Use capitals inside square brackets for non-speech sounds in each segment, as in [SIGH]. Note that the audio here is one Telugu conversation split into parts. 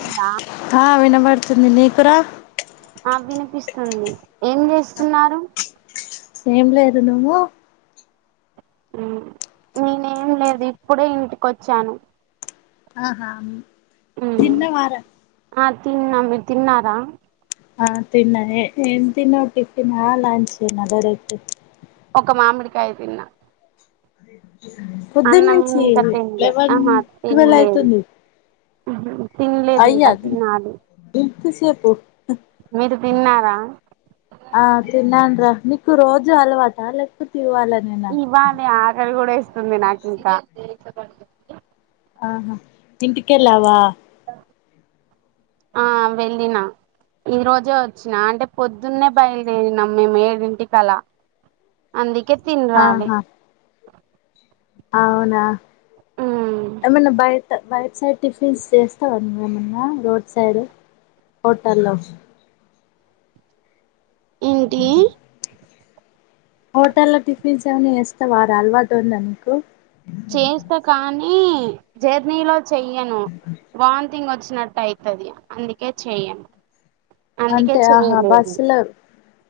ఉందా ఆ వినబడుతుంది నీకురా అ వినిపిస్తుంది ఏం జేస్తున్నారు ఏం లేదు నువ్వు నేనేం లేదు ఇప్పుడే ఇంటికొచ్చాను ఆహా ఉమ్, తిన్నవారా ఆ తిన్నా మీర్ తిన్నారా ఆ తిన్నా ఎ ఏం తిన్నవ్ టిఫినా ఆ లంచేనా డైరెక్ట్ ఒక మామిడికాయ తిన్నా పొద్దున్ అన్నం నుంచి ఇంకా తినలే లెవెన్ టువెల్ అయితుంది తిన్లేద్ ఇంక తినాలి తిసేపు మీరు తిన్నారా ఆ తిన్నాన్ రా మీకు రోజు అలవాట లేక్పోతె ఇవాల ఇవ్వాలే ఆకల్ గుడా ఏస్తుంది నాకు ఇంకా ఆహా ఇంటికెళ్లావా ఆ వెళ్ళిన ఈరోజే వచ్చిన అంటే పొద్దున్నే బయల్దేరినాం మేమ్ ఏడింటికళ్లా అందుకే తిన్ రాలే ఆహా అవునా ఉమ్, ఏమన్న బైట బై సైడ్ టిఫిన్స్ చేస్తావా నువ్ ఏమన్నా రోడ్ సైడ్ హోటల్లో ఏంటి హోటల్లో టిఫిన్స్ ఏమన్న యేస్తవారా అల్వాటుందా నీకు చేస్తా కానీ జర్నీలో చెయను వామ్తింగ్ వచ్చినట్ట్ అయ్ తది అందుకే చెయ్యను అందుకే అంటే ఆహా చేయలేదు బస్సులో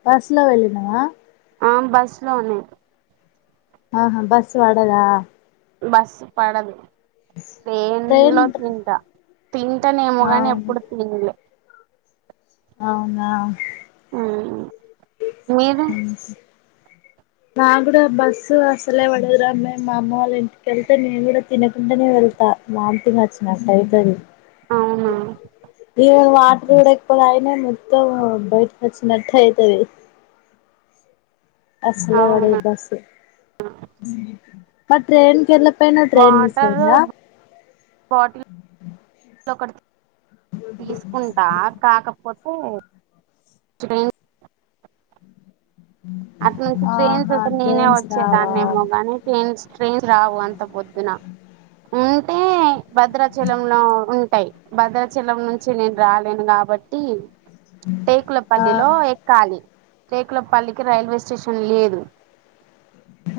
బస్ లో వెళ్ళినవా ఆం బస్ లోనే ఆహా బస్సు వడదా బస్ పడదు ట్రేన్ ట్రైన్ లో తింటా తింటనేమోగాని అవును ఎప్పుడు తినలే అవునా ఆ మీరు మ్మ్ నా కూడా బస్సు అసలే పడదు రా మేం మా అమ్మ వాళ్ళ ఇంటికెళ్తే నేను కూడా తినకుండనే వెళ్తా వాంతింగ్ వచ్చినట్టు అయితది అవునా మ్మ్ వాటర్ కూడా ఎక్కువ తగ్గిన మొత్తం బయటకి వచ్చినట్టు అయితది అసలే పడదు అవునా బస్ మరి ట్రైన్ కి ఎలా పోయిన ట్రైన్ మిస్ వాటర్ అయిందా బాటిల్ ఒకటి తీసుకుంటా కాకపోతే ట్రేన్ అటు నుంచి ట్రైన్స్ ఆహా వస్తె నేనే ట్రైన్స్ రావా వచ్చేదాన్నేమో గాని ట్రైన్స్ ట్రైన్స్ రావు అంత పొద్దున ఉంటే భద్రాచలంలో ఉంటాయి భద్రాచలం నుంచి నేను రాలేను కాబట్టి ఆ టేకులపల్లిలో ఎక్కాలి టేకులపల్లికి రైల్వే స్టేషన్ లేదు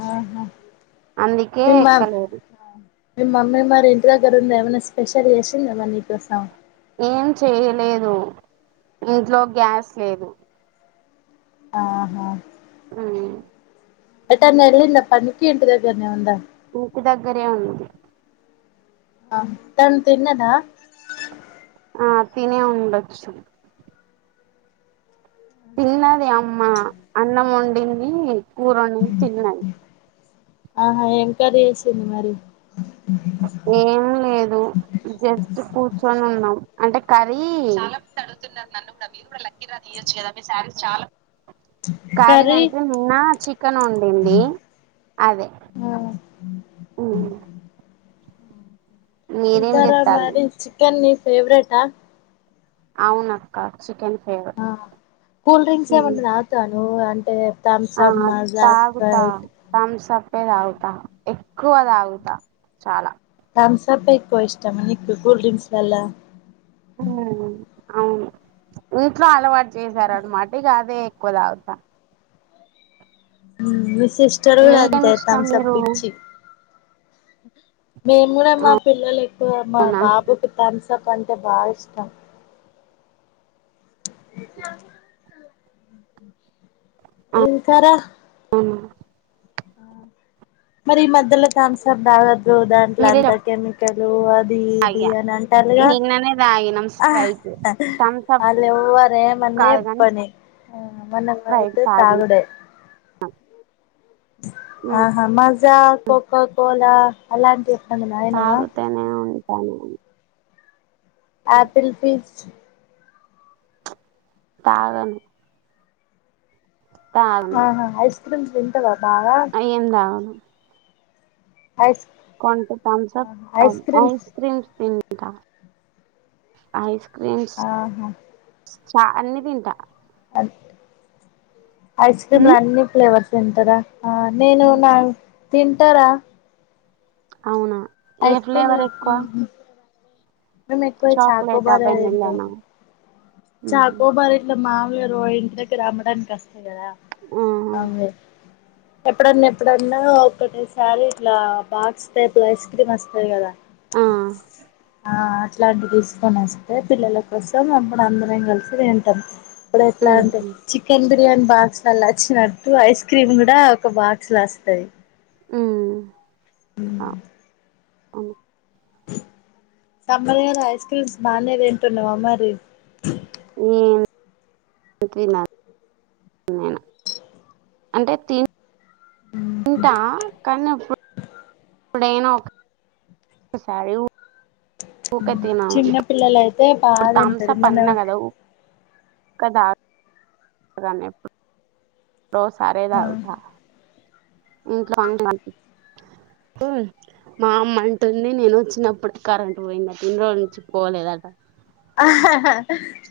ఆహా అందుకే నేను మా ఎక్కలేదు మీ మమ్మీ మరి ఇంటి దగ్గర ఉంది ఏమైన స్పెషల్ చేసిందా మరి నీకోసం ఏం చేయలేదు ఇంట్లో గ్యాస్ లేదు ఆహా మ్మ్ ఎటన్న వెళ్ళిందా పనికిి ఇంటి దగ్గరనే ఉందా ఇంటి దగ్గరే ఉంది ఆ తను తిన్నదా ఆ తిని ఉండచ్చు తిన్నది అమ్మ అన్నం వండింది కూర వండింది తిన్నది ఆహా ఏం కర్రీ చేసిండ్రు మరి ఏం లేదు జస్ట్ కూర్చొని ఉన్నాం అంటే ఖాళీ తున్నారు నన్ను కూడా మీరు కూడా లక్కీ డ్రా తీయొచ్చు కదా మీ శారీస్ చాలా కర్రీ అంటే నిన్న చికెన్ వండింది అదే ఆ మ్మ్ మీరేం తింటారా చెత్తాళ్ళు మరి చికెన్ ని ఫేవరేటా అవునక్క చికెన్ ఫేవరట్ మ్మ్ తను అంటే థమ్సప్ మజా స్ప్రైట్ థమ్సప్పె తాగుతా ఎక్కువ తాగుతా చాలా థమ్సప్ ఎక్కువ ఇష్టం ఆ నీకు కూల్ డ్రిక్స్లాల్ల మ్మ్ అవును ఇంట్లో అలవాటు చేసారనమాట ఇగ అదే ఎక్కువ తాగుతా మ్మ్ మీ సిస్టర్ కూడా అంతే మీకేమి ఇష్టం థంప్సప్ మీరు పిచ్చి మేము కూడా మా పిల్లలు ఎక్కువ మా అవునా బాబు థంబ్స్ అప్ అంటే బాగా ఇష్టం ఇంకా రా మ్మ్ మరి ఈ మధ్యలో థమ్సప్ తాగ రో దాంట్లో మీరే చెప్ అంత కెమికల్ అది ఇది తాగా అని అంటళ్లుగా నిన్ననే తాగినం ఆ స్ప్రైట్ థమ్సప్ వాళ్ళు ఎవ్వరు ఏమన్నా కాదు కాని చెప్పని ఆ మనము స్ప్రైట్ అయితే తాగినం తాగుడే ఆహా మజా కోఖో కోలా అలాంటివి తాగుతనే ఉంటాను ఆపిల్ ఫీజ్ తాగాను తాగను ఆహా ఐస్ ఐస్ క్రీమ్స్ తింటార బాగా ఏం తాగను ఐస్ కొంట థమ్సప్ అండ్ ఐస్ క్రీమ్స్ తీన్ ఐస్ క్రీమ్ ఆహా చ అన్ని తింటా అట్ ఐస్ క్రీమ్లు అన్ని ఫ్లేవర్స్ తింటరా ఆ నేను నా తింటా రా అవునా ఏ ఐస్ ఫ్లేవర్ ఎక్కువ నేను ఎక్కువ చాక్లెటా చాకోబార్ తింట వెన్నెలానా ఉహు చాకోబారు ఇట్ల మామూలగ ఇంటి దగ్గర అమ్మడానికి వస్ వును కదా [INAUDIBLE] ఆ ఎప్పుడన్నా ఎప్పుడన్నా ఒకటేసారి ఇట్లా బాక్స్ టైప్లా ఐస్ క్రీమ్ వస్తయి కదా ఆ అట్లాంటి తీసుకొని వస్తే పిల్లల కోసం అమ్మా ఆప్పుడు అందరం కలిసి తింటాం ఇప్పుడు ఎట్లా అంటే ఉహు చికెన్ బిర్యానీ బాక్స్ లా వచ్చినట్టు ఐస్ క్రీమ్ కూడా ఒక బాక్స్ లా వస్తాయి ఉ కా సమ్మర్ లోనే ఐస్ క్రీమ్స్ బానే తింటున్నావా మరి ఉమ్ [UNINTELLIGIBLE] నేనా అంటే తీన్ కానీ అప్పుడు ఎప్పుడైనా ఒకసారి ఊకా తిను చిన్న పిల్లలయితే బాగా తింటారు థామ్సాప్ మన అన్న కదా ఊ కదా కానీ ఎప్పుడు ఎప్పుడో ఒకసారి తాగుతా ఇంట్లో ఉన్నప్పుడు మా అమ్మ అంటుంది నేను వచ్చినప్పుడు కరెంట్ పోయింది ఆట ఇన్ని రోజుల నుంచి పోలేదట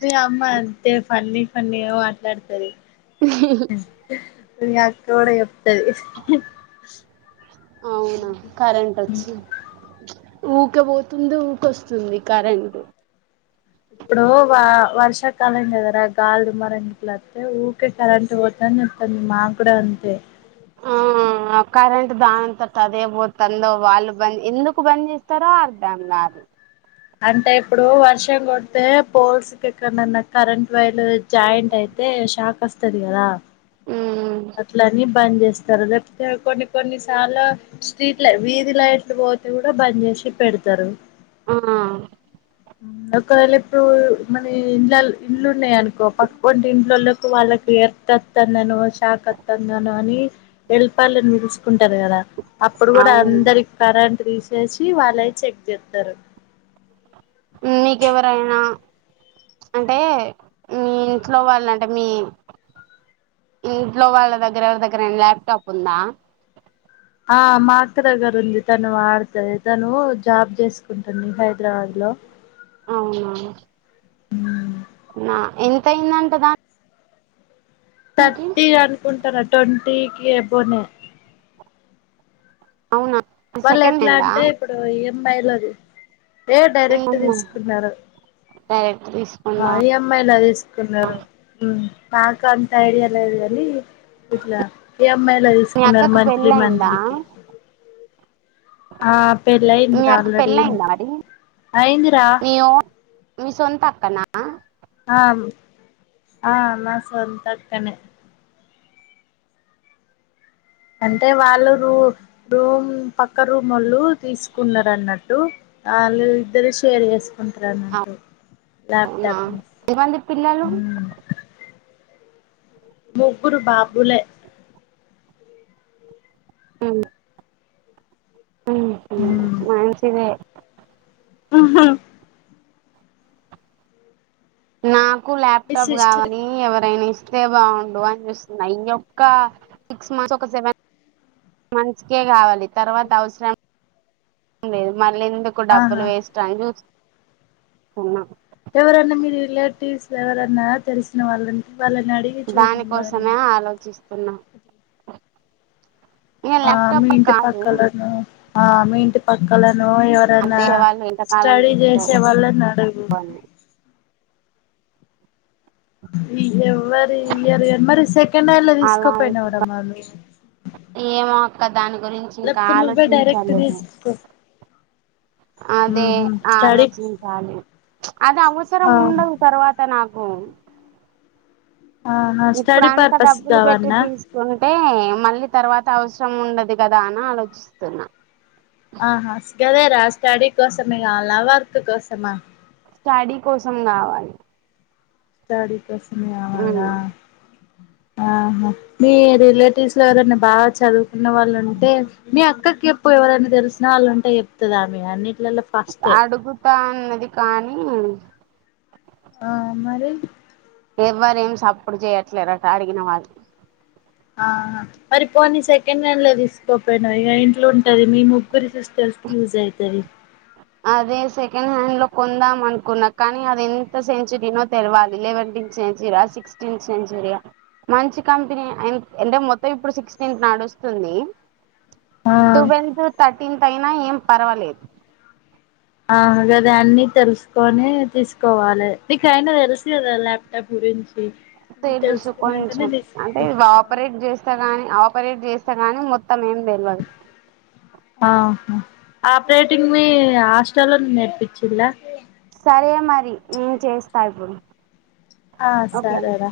మీ అమ్మ అంతే ఫన్నీ ఫన్నీ మాట్లాడుతది ఇంగ అక్క కూడా చెప్తది అవునా కరెంట్ వచ్చి ఊకే పోతుంది ఊకే వస్తుంది కరెంటు ఇప్పుడు వా వర్షాకాలం కదరా గాలి దుమారం గిట్ల వత్తే ఊకె కరెంట్ పోతాంది వత్తాంది మా కూడా అంతే ఆ కరెంట్ దాని అంతటా ఆదే పోతుందో వాళ్ళు బంద ఎందుకు బంద్ చేస్తారో అర్థం కాదు అంటే ఇప్పుడు వర్షం కొడితే పోల్స్ ఎక్కడన్నా కరెంట్ వైర్లు జాయింట్ అయితే షాక్ వస్తది కదా ఉ అట్లని బంద్ చేస్తారు కొన్ని కొన్ని సార్లు స్ట్రీట్ ల వీధి లైట్లు పోతే కూడా బంద్ చేసి పెడతారు ఆ ఒకవేళ ఎప్పుడు మన ఇండ్ల ఇల్లు ఉన్నాయి అనుకో పక్కపోంటి ఇండ్లలో లకి వాళ్ళకి తత్తన్న షాక్ అత్తంది తందనో అని వెళపాలని ఇరుసు కుంటారు కదా అప్పుడు కూడా అవును అందరి కరెంట్ తీసేసి వాళ్ళుయి చెక్ చేస్తారు నీకెవరైనా అంటే మీ ఇంట్లో వాళ్ళ అంటే మీ ఇంట్లో వాళ్ళ దగ్గర ఎవరి దగ్గరైనా దగ్గర ల్యాప్టాప్ ఉందా ఆ మా అక్క దగ్గర ఉంది తను వాడుతంది తను జాబ్ చేసుకుంటుంది హైదరాబాద్ లో అవునా ఉమ్ నా ఎంతయిందంట దాని థర్టీ అనుకుంటాను ట్వంటీకి అబౌనే అవునా వాళ్ళు సెకండ్ ఎట్లా హ్యాండా అంటే ఇప్పుడు ఈ ఏమ్ ఐ లది ఏ డైరెక్ట్ తీసుకున్నారు డైరెక్ట్ ఆ తీసుకుందా ఈ ఏం ఐ లా తీసుకు కున్నారు నాకు అంత ఐడియా లేదు కానీ ఇట్లా ఈఎంఐలో మీ తీసుకున్నారు అక్కకు మంత్లీ పెళ్ళి అయిందా మంత్లీకి ఆ పెళ్లి మీ అయిందీరా అక్క ఆల్రెడీ పెళ్ళి అయిందా మరి అయిందిరా మీ ఓన్ మీ సొంత అక్కనా ఆ ఆ మా సొంత అక్కనే అంటే వాళ్ళు రూ రూమ్ పక్క రూమోల్లు తీసుకున్నారు అన్నట్టు వాళ్ళు ఇద్దరు షేర్ చేసుకుంటారు అన్నట్టు అవునా ల్యాప్టాప్ని ఎంతమంది పిల్లలు మ్మ్ ముగ్గురు బాబులే ఆ ఉహు మంచిదే ఉహ నాకు మీ ల్యాప్టాప్ సిస్టర్ కావలీ ఎవరైనా ఇ స్తే బాగుండు అని చూస్తున్నా ఈ ఒక్క సిక్స్ మంత్స్ ఒక సెవెన్ మంత్స్ కే కావాలి తర్వాత అవసరం లేదు మళ్ళ ఎందు కు డబ్బులు ఆహా వేస్ట్ అని చూస్తున్న ఎవరన్నా మీ రిలేటివ్స్ ఎవరన్నా తెలిసిన వాళ్ళకి వాళ్ళని అడి దాని కోసమే ఆలోచిస్తున్నా ఇక ఆ మీ ల్యాప్టాప్ ఇంటి కాదు పక్కాలనో ఆ ఇంటి పక్కలనో ఎవరైనా అదే వాళ్ళు ఎంతకాలానికి స్టడీ ఇస్తారు చేసే వాళ్ళని అడుగు అని ఎవరు ఇయర్ మరి సెకండ్ హ్యాండ్ లా అలా తీసుకోపోయినావు రా మరి ఏమో అక్క దాని గురించి ఇంకా లేకపోతే నువ్వే డైరెక్ట్ ఆలోచించాలదు తీసుకో అదే స్టడీ ఆలోచించాలి అది అవసరం ఉండదు తర్వాత నాకు ఆహా ఇప్పుడు స్టడీ అంతా పర్పస్ డబ్బులు పెట్టి కావల్నా తీసు కుంటే మళ్ళీ తర్వాత అవసరం ఉండదు కదా అని ఆలోచిస్తున్నా ఆ హస్ కదేరా స్టడీ కోసం ఆ కావాలా వర్క్ కోసమా స్టడీ కోసం గావాలి దాడీ కోసమా ఉమ్ ఆహా మీ రిలేటివ్స్ లో ఎవరన్నా బాగ చదువుకున్న వాళ్ళు ఉంటే నీ అక్కక్ కెప్పు ఎవరన్నా దెస్సినా వాళ్ళుంటే ఏప్తుది ఆమె అన్నింటిలలో అడుగుతా అన్నది కానీ ఆ మరి ఎవ్వరేం సప్పుడు జేయ్యట్లేరాట అడిగిన వారు ఆహా మరి పోనీ సెకండ్ హ్యాండ్ల దీస్కోపోయ్నవ్ ఇగా ఇంట్లుంటది మీ ముగ్గురు సిస్టర్స్ కి యూస్ అయితది అదే సెకండ్ హ్యాండ్ లో కొందాం అన్కున్నా కానీ అది ఎంత సెంచిరీనో తెల్వాలి లెవెంటీన్త్ సెంచరా సిక్స్టీన్ సెంచరీయా మంచి కంపెనీ అంటే మొత్తం ఇప్పుడు సిక్స్టీన్త్ నాడుస్తుంది ఆ ట్వెల్త్ తట్టింత్ అయినా ఏం పర్వాలేదు ఆ గాదే అన్నీ తెల్సుకొనీ తీస్కోవాలే నీకైనా తెల్సు గాదా ఎప్పుడించి తెలుసు కొంచెం అంటే అవి ఆపరేట్ జెస్ స్తగాని ఆపరేట్ జేస్తే గాని మొత్తం ఏం తెల్వాదు ఆహా ఆపరేటింగ్ వీ ఆస్టల్లో నేర్పిచ్చిల్లా సరే మరి నేన్ చేస్తా ఇప్పుడు ఆ ఓకేనా సరేరా